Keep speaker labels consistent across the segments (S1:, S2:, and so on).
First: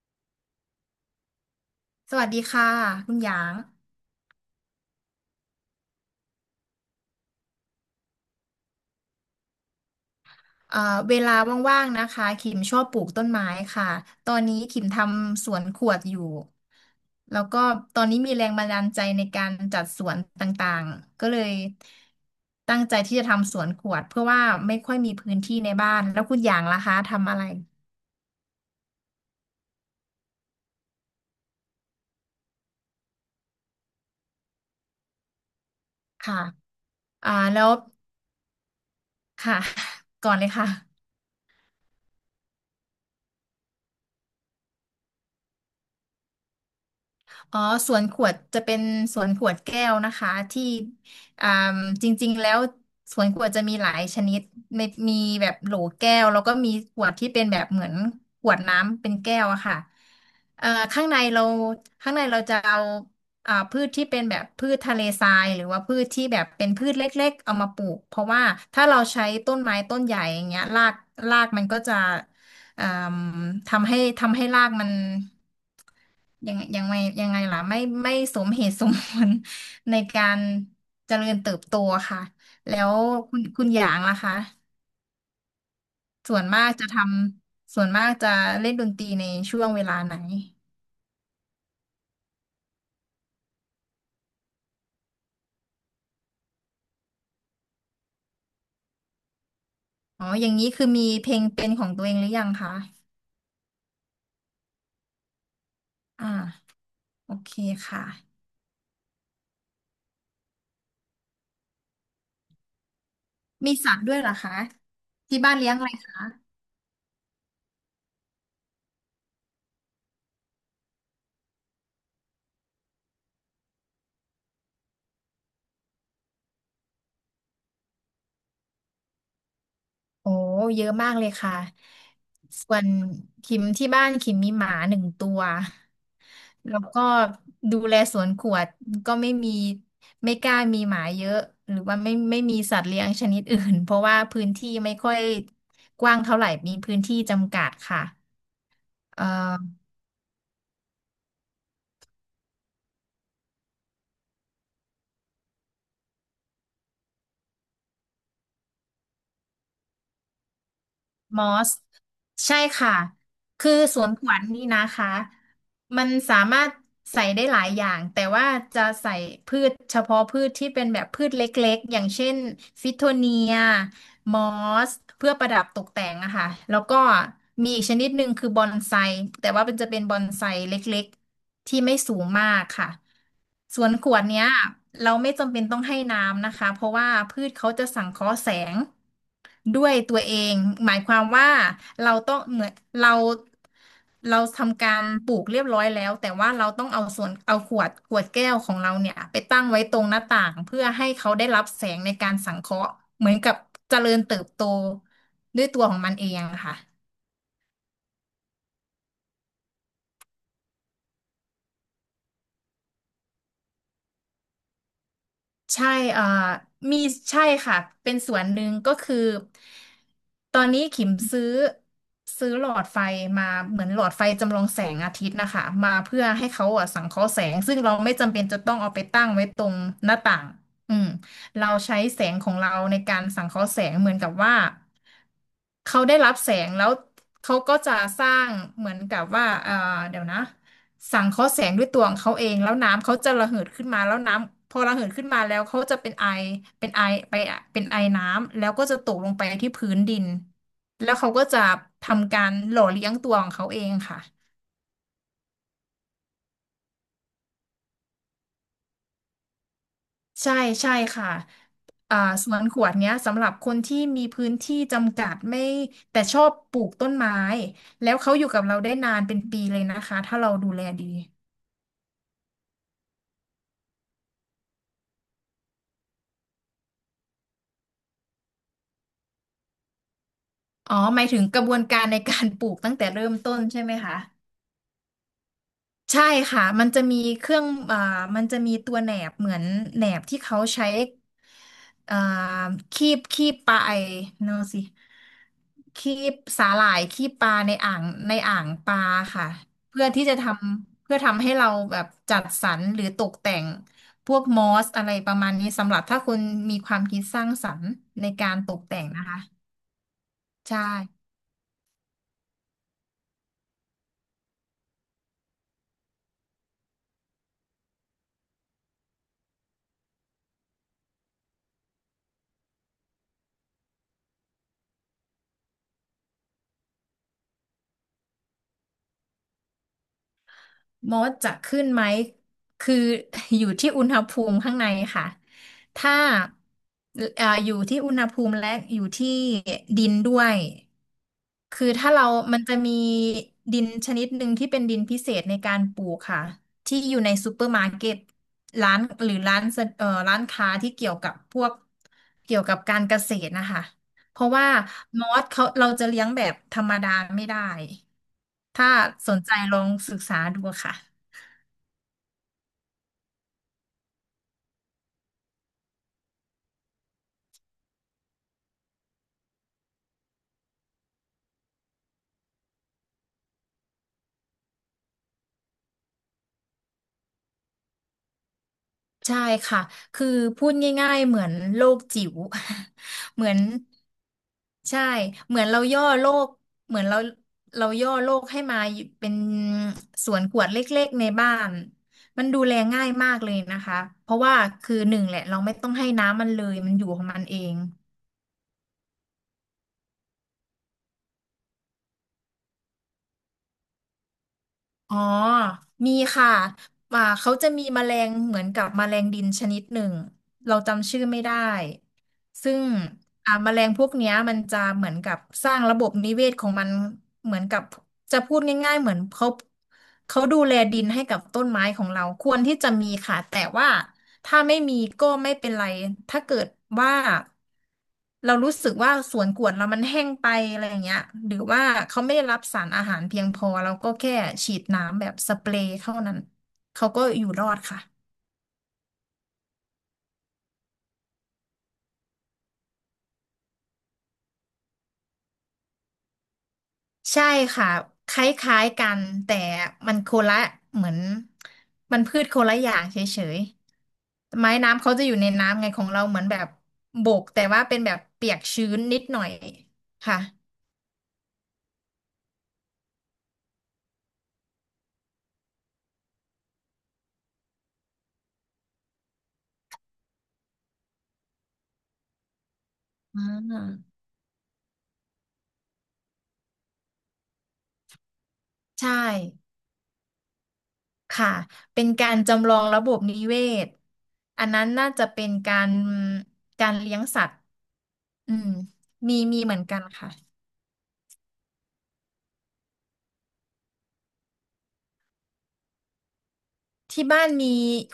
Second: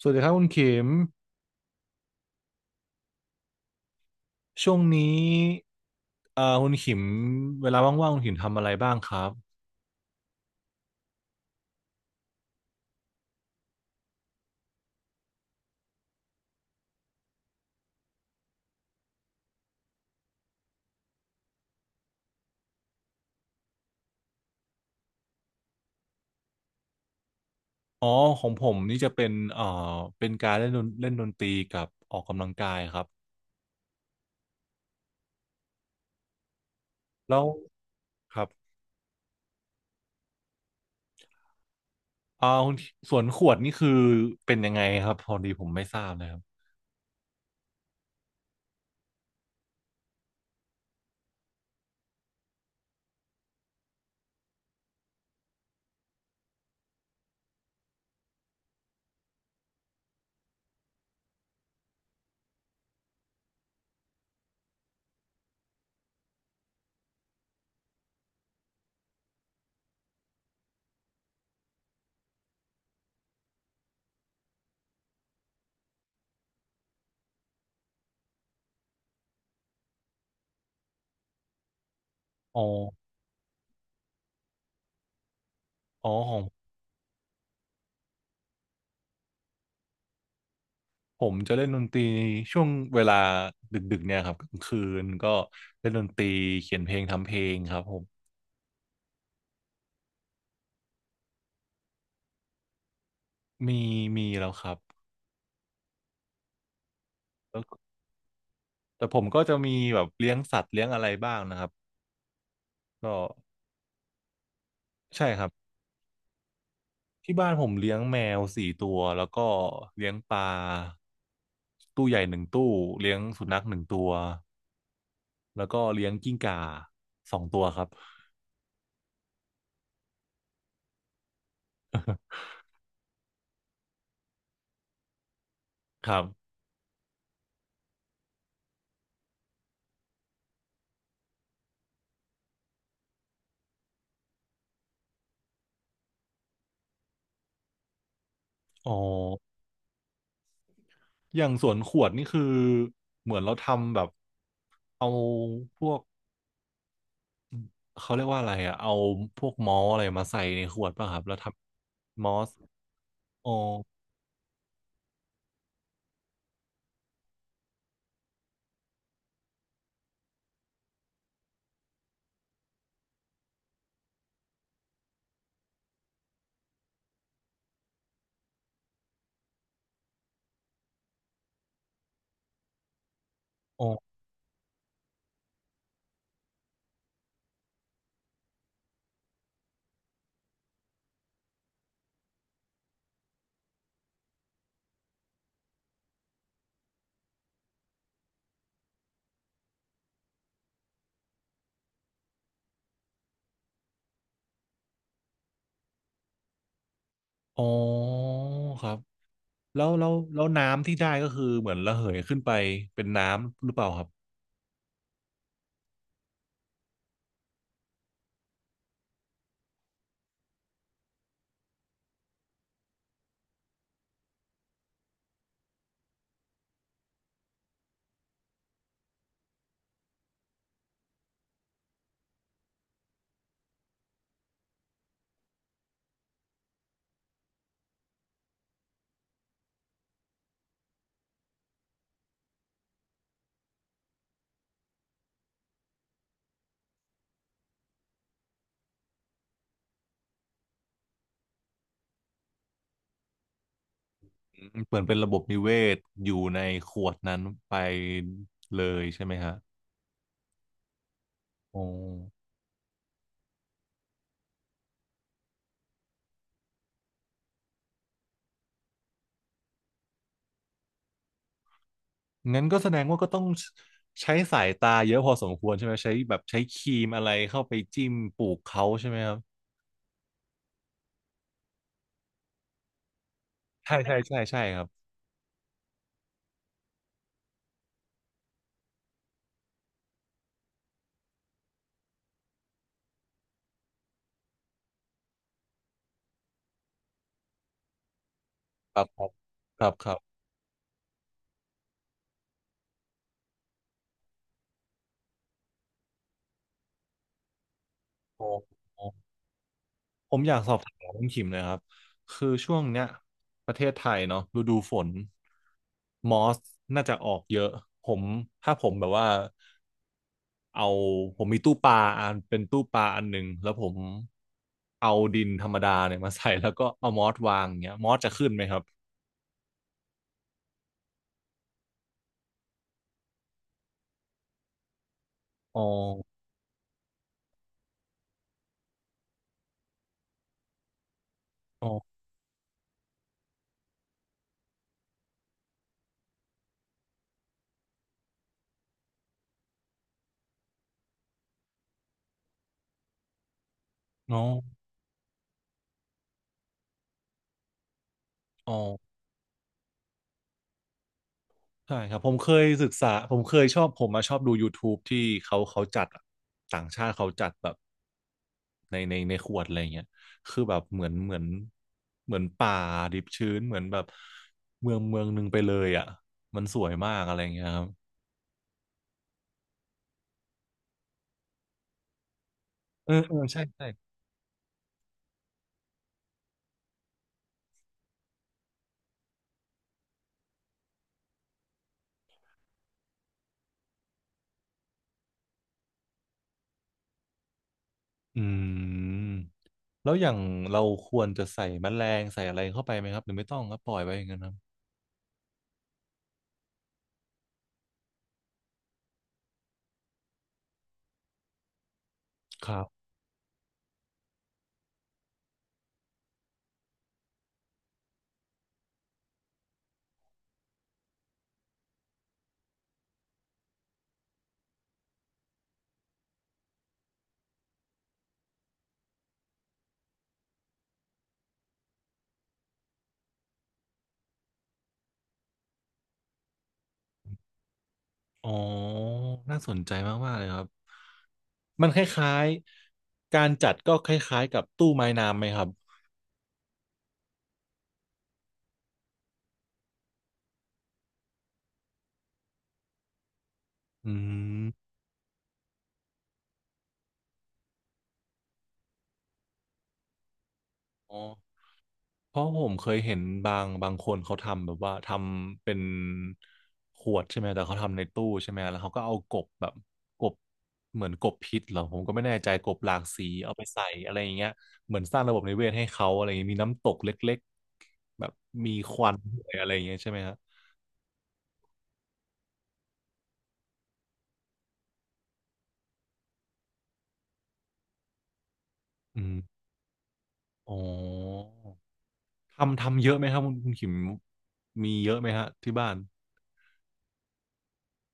S1: สวัสดีครับคุณขิม
S2: สวัสดีค่ะคุณหยาง
S1: ช่วงนี้คุณขิมเวลาว่างๆคุณขิมทำอะไรบ้างครับ
S2: เอ่อเวลาว่างๆนะคะคิมชอบปลูกต้นไม้ค่ะตอนนี้คิมทำสวนขวดอยู่ แล้วก็ตอนนี้มีแรงบันดาลใจในการจัดสวนต่างๆ ก็เลยตั้งใจที่จะทำสวนขวดเพื่อว่าไม่ค่อยมีพื้นที่ในบ้านแล้วคุณหยางล่ะคะทำอะไร
S1: อ๋อของผมนี่จะเป็นการเล่นดนตรีกับออกกำลังกายครับ
S2: ค่ะอ่า
S1: แล้ว
S2: แล้ว
S1: ครับ
S2: ค่ะ ก่อนเลยค่ะ
S1: เอ่าคุณสวนขวดนี่คือเป็นยังไงครับพอดีผมไม่ทราบเลยครับ
S2: อ๋อสวนขวดจะเป็นสวนขวดแก้วนะคะที่อ่าจริงๆแล้วสวนขวดจะมีหลายชนิดมีมีแบบโหลแก้วแล้วก็มีขวดที่เป็นแบบเหมือนขวดน้ำเป็นแก้วอะค่ะข้างในเราข้างในเราจะเอาพืชที่เป็นแบบพืชทะเลทรายหรือว่าพืชที่แบบเป็นพืชเล็กๆเอามาปลูกเพราะว่าถ้าเราใช้ต้นไม้ต้นใหญ่อย่างเงี้ยรากรากมันก็จะเอ่าทำให้รากมัน ยังยังไงยังไงล่ะไม่สมเหตุสมผล ในการเจริญเติบโตค่ะ
S1: อ๋อ
S2: แล้วคุณหยางล่ะคะ
S1: อ๋อข
S2: ส่
S1: อ
S2: ว
S1: ง
S2: นมากจะทส่วนมากจะเล่นดนตรีในช่วงเวลาไหน
S1: ผมจะเล่นดนตรีช่วงเวลาดึกๆเนี่ยครับกลางคืนก็เล่นดนตรีเขียนเพลงทำเพลงครับผม
S2: อ๋ออย่างนี้คือมีเพลงเป็นของตัวเองหรือยังคะ
S1: มีมีแล้วครับ
S2: อ่าโอเคค่ะ
S1: แต่ผมก็จะมีแบบเลี้ยงสัตว์เลี้ยงอะไรบ้างนะครับก็
S2: มีสัตว์ด้วยเหรอคะ
S1: ใช่
S2: ที่
S1: ครับ
S2: บ้านเลี้ยงอะไรคะ
S1: ที่บ้านผมเลี้ยงแมว4 ตัวแล้วก็เลี้ยงปลาตู้ใหญ่1 ตู้เลี้ยงสุนัข1 ตัวแล้วก็เลี้ยงกิ้งก่า2 ตัวครับ
S2: โอ้เยอะมากเลยค่ะส่วนคิมที่บ้านคิมมีหมาหนึ่งตัว
S1: ครับ
S2: แล้วก็ดูแลสวนขวดก็ไม่มีไม่กล้ามีหมาเยอะหรือว่าไม่มีสัตว์เลี้ยงชนิดอื่นเพราะว่าพื้นที่ไม่ค่อยกว้างเท่าไหร่มีพื้นที่จำกัดค่ะ
S1: อ๋อ
S2: เอ่อ
S1: อย่างสวนขวดนี่คือเหมือนเราทำแบบเอาพวกเขาเรียกว่าอะไรอะเอาพวกมอลอะไรมาใส่ในขวดป่ะครับแล้ว
S2: ม
S1: ท
S2: อส
S1: ำมอส
S2: ใช่ค่ะ
S1: อ๋อ
S2: คือสวนขวัญนี่นะคะมันสามารถใส่ได้หลายอย่างแต่ว่าจะใส่พืชเฉพาะพืชที่เป็นแบบพืชเล็กๆอย่างเช่นฟิโทเนียมอสเพื่อประดับตกแต่งอะค่ะแล้วก็มีอีกชนิดหนึ่งคือบอนไซแต่ว่ามันจะเป็นบอนไซเล็กๆที่ไม่สูงมากค่ะส
S1: อ๋อ
S2: วนขวดเนี้ยเราไม่จำเป็นต้องให้น้ำนะคะเพราะว่าพืชเขาจะสังเคราะห์แสง ด้วยตัวเองหมายความว่าเราต้องเหมือนเราเราทำการปลูกเรียบร้อยแล้วแต่ว่าเราต้องเอาส่วนเอาขวดแก้วของเราเนี่ยไปตั้งไว้ตรงหน้าต่างเพื่อให้เขาได้รับแสงในการสังเคราะห์เหมือนกับเจริญเติบโตด้วยตัวของมันเองอะค่ะ
S1: อ๋อครับ แล้วน้ำที่ได้ก็คือเหมือนระเหยขึ้นไปเป็นน้ำหรือเปล่าครับ
S2: ใช่เอ่อมีใช่ค่ะ เป็นส่วนหนึ่งก็คือตอนนี้ขิมซื้อหลอดไฟมาเหมือนหลอดไฟจำลองแสงอาทิตย์นะคะ มาเพื่อให้เขาอ่ะสังเคราะห์แสงซึ่งเราไม่จำเป็นจะต้องเอาไปตั้งไว้ตรงหน้าต่าง อืมเราใช้แสงของเราในการสังเคราะห์แสงเหมือนกับว่าเขาได้รับแสงแล้วเขาก็จะสร้างเหมือนกับว่าเดี๋ยวนะ สังเคราะห์แสงด้วยตัวของเขาเองแล้วน้ำเขาจะระเหิดขึ้นมาแล้วน้ำพอระเหิดขึ้นมาแล้วเขาจะเป็นไอเป็นไอไปอะเป็นไอน้ำแล้วก็จะตกลงไปที่พื้นดินแล้วเขาก็จะทำการหล่อเลี้ยงตัวของเขาเองค่ะ
S1: อืมเหมือนเป็นระบบนิเวศอยู่ในขวดนั้นไปเลยใช่ไหมฮะ
S2: ใช่ใช่ค่ะ
S1: โอ้
S2: อ่าสวนขวดเนี้ยสำหรับคนที่มีพื้นที่จำกัดไม่แต่ชอบปลูกต้นไม้แล้วเขาอยู่กับเราได้นานเป็นปีเลยนะคะถ้าเราดูแลดี
S1: งั้นก็แสดงว่าก็ต้องใช้สายตาเยอะพอสมควรใช่ไหมใช้แบบใช้ครีมอะไรเข้าไปจิ้มปลูกเขาใช่ไหมครับ
S2: อ๋อหมายถึงกระบวนการในการปลูกตั้งแต่เริ่มต้นใช่ไหม
S1: ใช่ใช่
S2: คะ
S1: ใช่ใช่ครับ
S2: ใช่ค่ะ มันจะมีเครื่องมันจะมีตัวแหนบเหมือนแหนบที่เขาใช้อ่าคีบปลาไอเนอะสิคีบสาหร่ายคีบปลาในอ่างป
S1: ค
S2: ลา
S1: รับครับ
S2: ค่ะ
S1: ครับ
S2: เพื่อ
S1: ครับ
S2: ที่จะทเพื่อทำให้เราแบบจัดสรรหรือตกแต่งพวกมอสอะไรประมาณนี้สำหรับถ้าคุณมีความคิดสร้างสรรค์ใน
S1: โอ้
S2: การตกแต่
S1: โห
S2: งนะคะ
S1: ผมอยากสอ
S2: ใช่
S1: บถามคุณขิมหนะครับคือช่วงเนี้ยประเทศไทยเนาะฤดูฝนมอสน่าจะออกเยอะผมถ้าผมแบบว่าเอาผมมีตู้ปลาอันเป็นตู้ปลาอันหนึ่งแล้วผมเอาดินธรรมดาเนี่ยมาใส่แล้วก็เอามอสวางเงี้ยมอสจะขึ้นไหมครับ
S2: มดจะขึ้นไหม คือ อยู่ที่อุณหภูมิข้างในค่ะ
S1: อ๋อ
S2: ถ้าอยู่ที่อุณหภูมิและอยู่ที่ดินด้วย คือ
S1: อ๋อ
S2: ถ้าเรามันจะมีดินชนิดหนึ่งที่เป็นดินพิเศษในการปลูกค่ะ ที่อยู่ในซูเปอร์มาร์เก็ตร้านหรือร้านสะร้านค้าที่เกี่ยวกับพวกเกี่ยวกับการเกษตรนะคะ
S1: อ๋
S2: เพ
S1: อ
S2: ราะว่ามอสเขาเราจะเลี้ยงแบบธรรมดาไม่ได้
S1: อ๋อ
S2: ถ้าสนใจลองศึกษาดูค่ะ
S1: ใช่ครับผมเคยศึกษาผมมาชอบดู YouTube ที่เขาจัดอะต่างชาติเขาจัดแบบในขวดอะไรเงี้ยคือแบบเหมือนป่าดิบชื้นเหมือนแบบเมืองเมืองหนึ่งไปเลยอ่ะมันสวยมากอะไรเงี้ยครับ
S2: ใช่ค่ะ คือพูดง่ายๆเหมือนโลกจิ๋ว
S1: เออเอ อ
S2: เหมือน
S1: ใช่ใช่
S2: ใช่เหมือนเราย่อโลกเหมือนเราย่อโลกให้มาอยู่เป็นสวนขวดเล็กๆในบ้าน มันดูแลง่ายมากเลยนะคะ เพราะว่าคือหนึ่งแหละเราไม่ต้องให้น้ำมันเลยมันอยู่ของมันเอง
S1: อืมแล้วอย่างเราควรจะใส่แมลงใส่อะไรเข้าไปไหมครับหรือไม่ต้องครับปล่อยไว้อย่างนั้นครับ
S2: อ๋อ มีค่ะอ่าเขาจะมีแมลงเหมือนกับแมลงดินชนิดหนึ่งเราจำชื่อไม่ได้
S1: ค
S2: ซึ่
S1: รั
S2: ง
S1: บ
S2: แมลงพวกเนี้ยมันจะเหมือนกับสร้างระบบนิเวศของมันเหมือนกับจะพูดง่ายๆเหมือนเขาดูแลดินให้กับต้นไม้ของเราควรที่จะมีค่ะแต่ว่าถ้าไม่มีก็ไม่เป็นไรถ้าเกิดว่าเรารู้สึกว่าสวนกวนเรามันแห้งไปอะไรอย่างเงี้ยหรือว่าเขาไม่ได้รับสารอาหารเพียงพอเราก็แค่ฉีดน้ำแบบสเปรย์เท่านั้นเขาก็อยู่รอดค่ะ
S1: อ๋อน่าสนใจมากๆเลยครับ มันคล้ายๆการจัดก็คล้ายๆกับตู้ไม้น้ำไหมครับ
S2: ใช่ค่ะคล้ายๆกันแต่มันโคนละเหมือนพืชโคนละอย่างเฉย
S1: อื
S2: ๆไม้
S1: ม
S2: น้ำเขาจะอยู่ในน้ำไงของเราเหมือนแบบบกแต่ว่าเป็นแบบเปียกชื้นนิดหน่อยค่ะ
S1: อ๋อเพราะผมเคยเห็นบางคนเขาทำแบบว่าทำเป็นขวดใช่ไหมแต่เขาทำในตู้ใช่ไหมแล้วเขาก็เอากบแบบกบเหมือนกบพิษเหรอผมก็ไม่แน่ใจกบหลากสี
S2: อ่
S1: เอาไปใส่
S2: า
S1: อะไรอย่างเงี้ยเหมือนสร้างระบบนิเวศให้เขาอะไรอย่างเงี้ยมีน้ำตกเล็กๆแบบมีควั
S2: ใช่
S1: นด้วยอะไรอย่างเงี้ยใช่ไหมครับ
S2: ค่ะเป็นการจำลองระบบนิเวศอันนั้นน่าจะเป็นการเลี้ยงสัตว์อืม
S1: อื
S2: มี
S1: ม
S2: มีเหมือนกันค่ะ
S1: อ๋อทำเยอะไหมครับคุณขิมมีเยอะไหมฮะที่บ้าน
S2: ที่บ้านมี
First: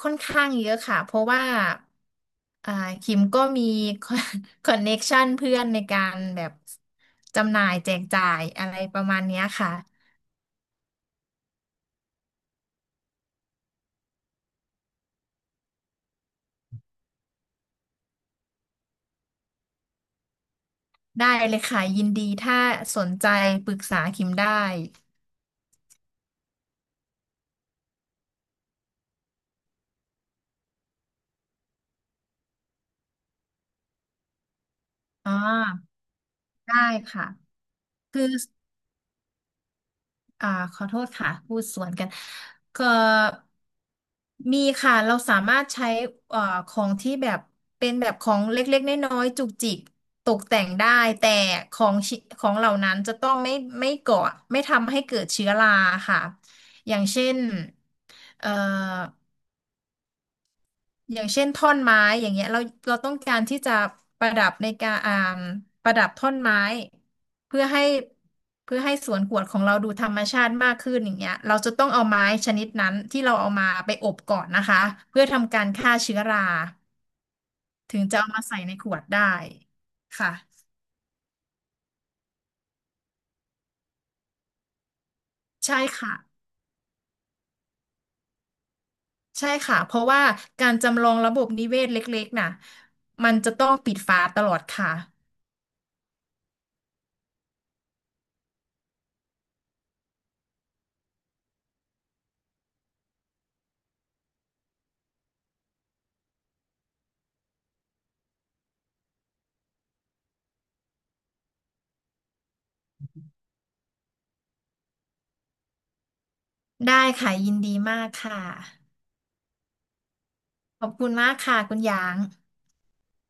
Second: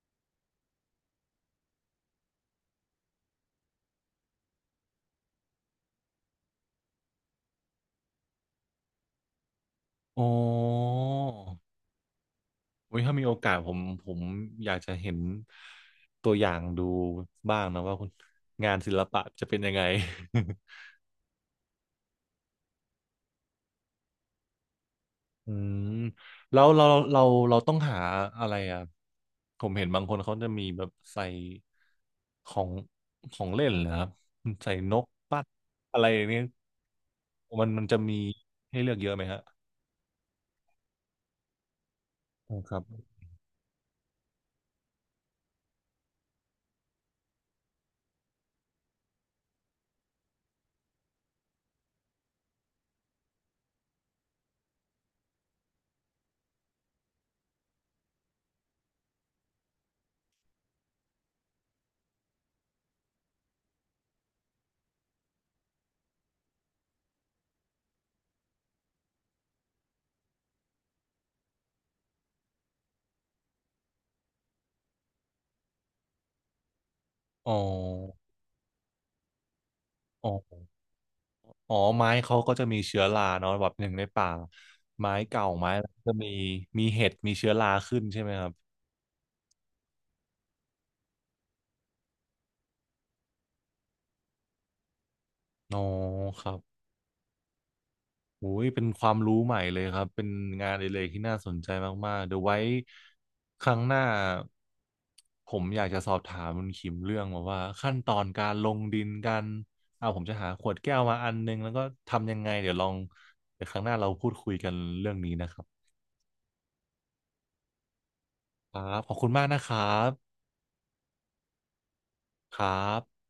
S2: ค่อนข้างเยอะค่ะเพราะว่าอ่าคิมก็มี คอนเน็กชันเพื่อนในการแบบจำหน่ายแจกจ่ายอะไรประมาณเนี้ยค่ะ
S1: อ๋อโอุยถ้ามีโอกาสผมอยากจะเห็นตัวอย่างดูบ้างนะว่าคุณงานศิลปะจะเป็นยังไง
S2: ได้เลยค่ะยินดีถ้าสนใจปรึกษาคิมได้
S1: อืมแล้วเราเราต้องหาอะไรอ่ะผมเห็นบางคนเขาจะมีแบบใส่ของของเล่นนะครับใส่นก
S2: อ่า
S1: ปัดอะไรอย่างเนี้ย
S2: ได้ค่ะ
S1: มันจะมี
S2: คือ
S1: ให้เลือกเยอะไหมฮะ
S2: อ่าขอโทษค่ะพูดสวนกัน
S1: อ๋อครับ
S2: ก็มีค่ะเราสามารถใช้เอ่อของที่แบบเป็นแบบของเล็กๆน้อยๆจุกจิกตกแต่งได้แต่ของชิของเหล่านั้นจะต้องไม่ไม่ก่อไม่ทำให้เกิดเชื้อราค่ะอย่างเช่นเอ่อ อย่างเช่นท่อนไม้อย่างเงี้ยเราต้องการที่จะประดับในการประดับท่อนไม้เพื่อให้เพื่อให้สวนกวดของเราดูธรรมชาติมากขึ้นอย่างเงี้ยเราจะต้องเอาไม้ชนิดนั้นที่เราเอามาไปอบก่อนนะคะเพื่อทำการฆ่าเชื้อรา
S1: อ๋
S2: ถึง
S1: อ
S2: จะเอามาใส่ในขวดได้
S1: อ๋
S2: ค่ะ
S1: อ อ๋อไม้เขาก็จะมีเชื้อราเนาะแบบหนึ่งในป่าไม้เก่าไม้
S2: ใช่
S1: อะไร
S2: ค่ะ
S1: ก็มีมีเห็ดมีเชื้อราขึ้นใช่ไหมครับ
S2: ใช่ค่ะเพราะว่าการจำลองระบบนิเวศเล็กๆน่ะมันจะต้องปิดฝาตลอดค่ะ
S1: อ๋อครับโอ้ยเป็นความรู้ใหม่เลยครับเป็นงานอดิเรกที่น่าสนใจมากๆเดี๋ยวไว้ครั้งหน้าผมอยากจะสอบถามคุณคิมเรื่องแบบว่าขั้นตอนการลงดินกันเอาผมจะหาขวดแก้วมาอันนึงแล้วก็ทำยังไงเดี๋ยวครั้งหน้าเราพูดคุยกันเรื่องนี้นะครับ
S2: ได้ค่ะยินดีมากค่ะ
S1: ครับขอบคุณมากนะครับ
S2: ขอบคุณมากค่ะคุณหยาง
S1: ครับ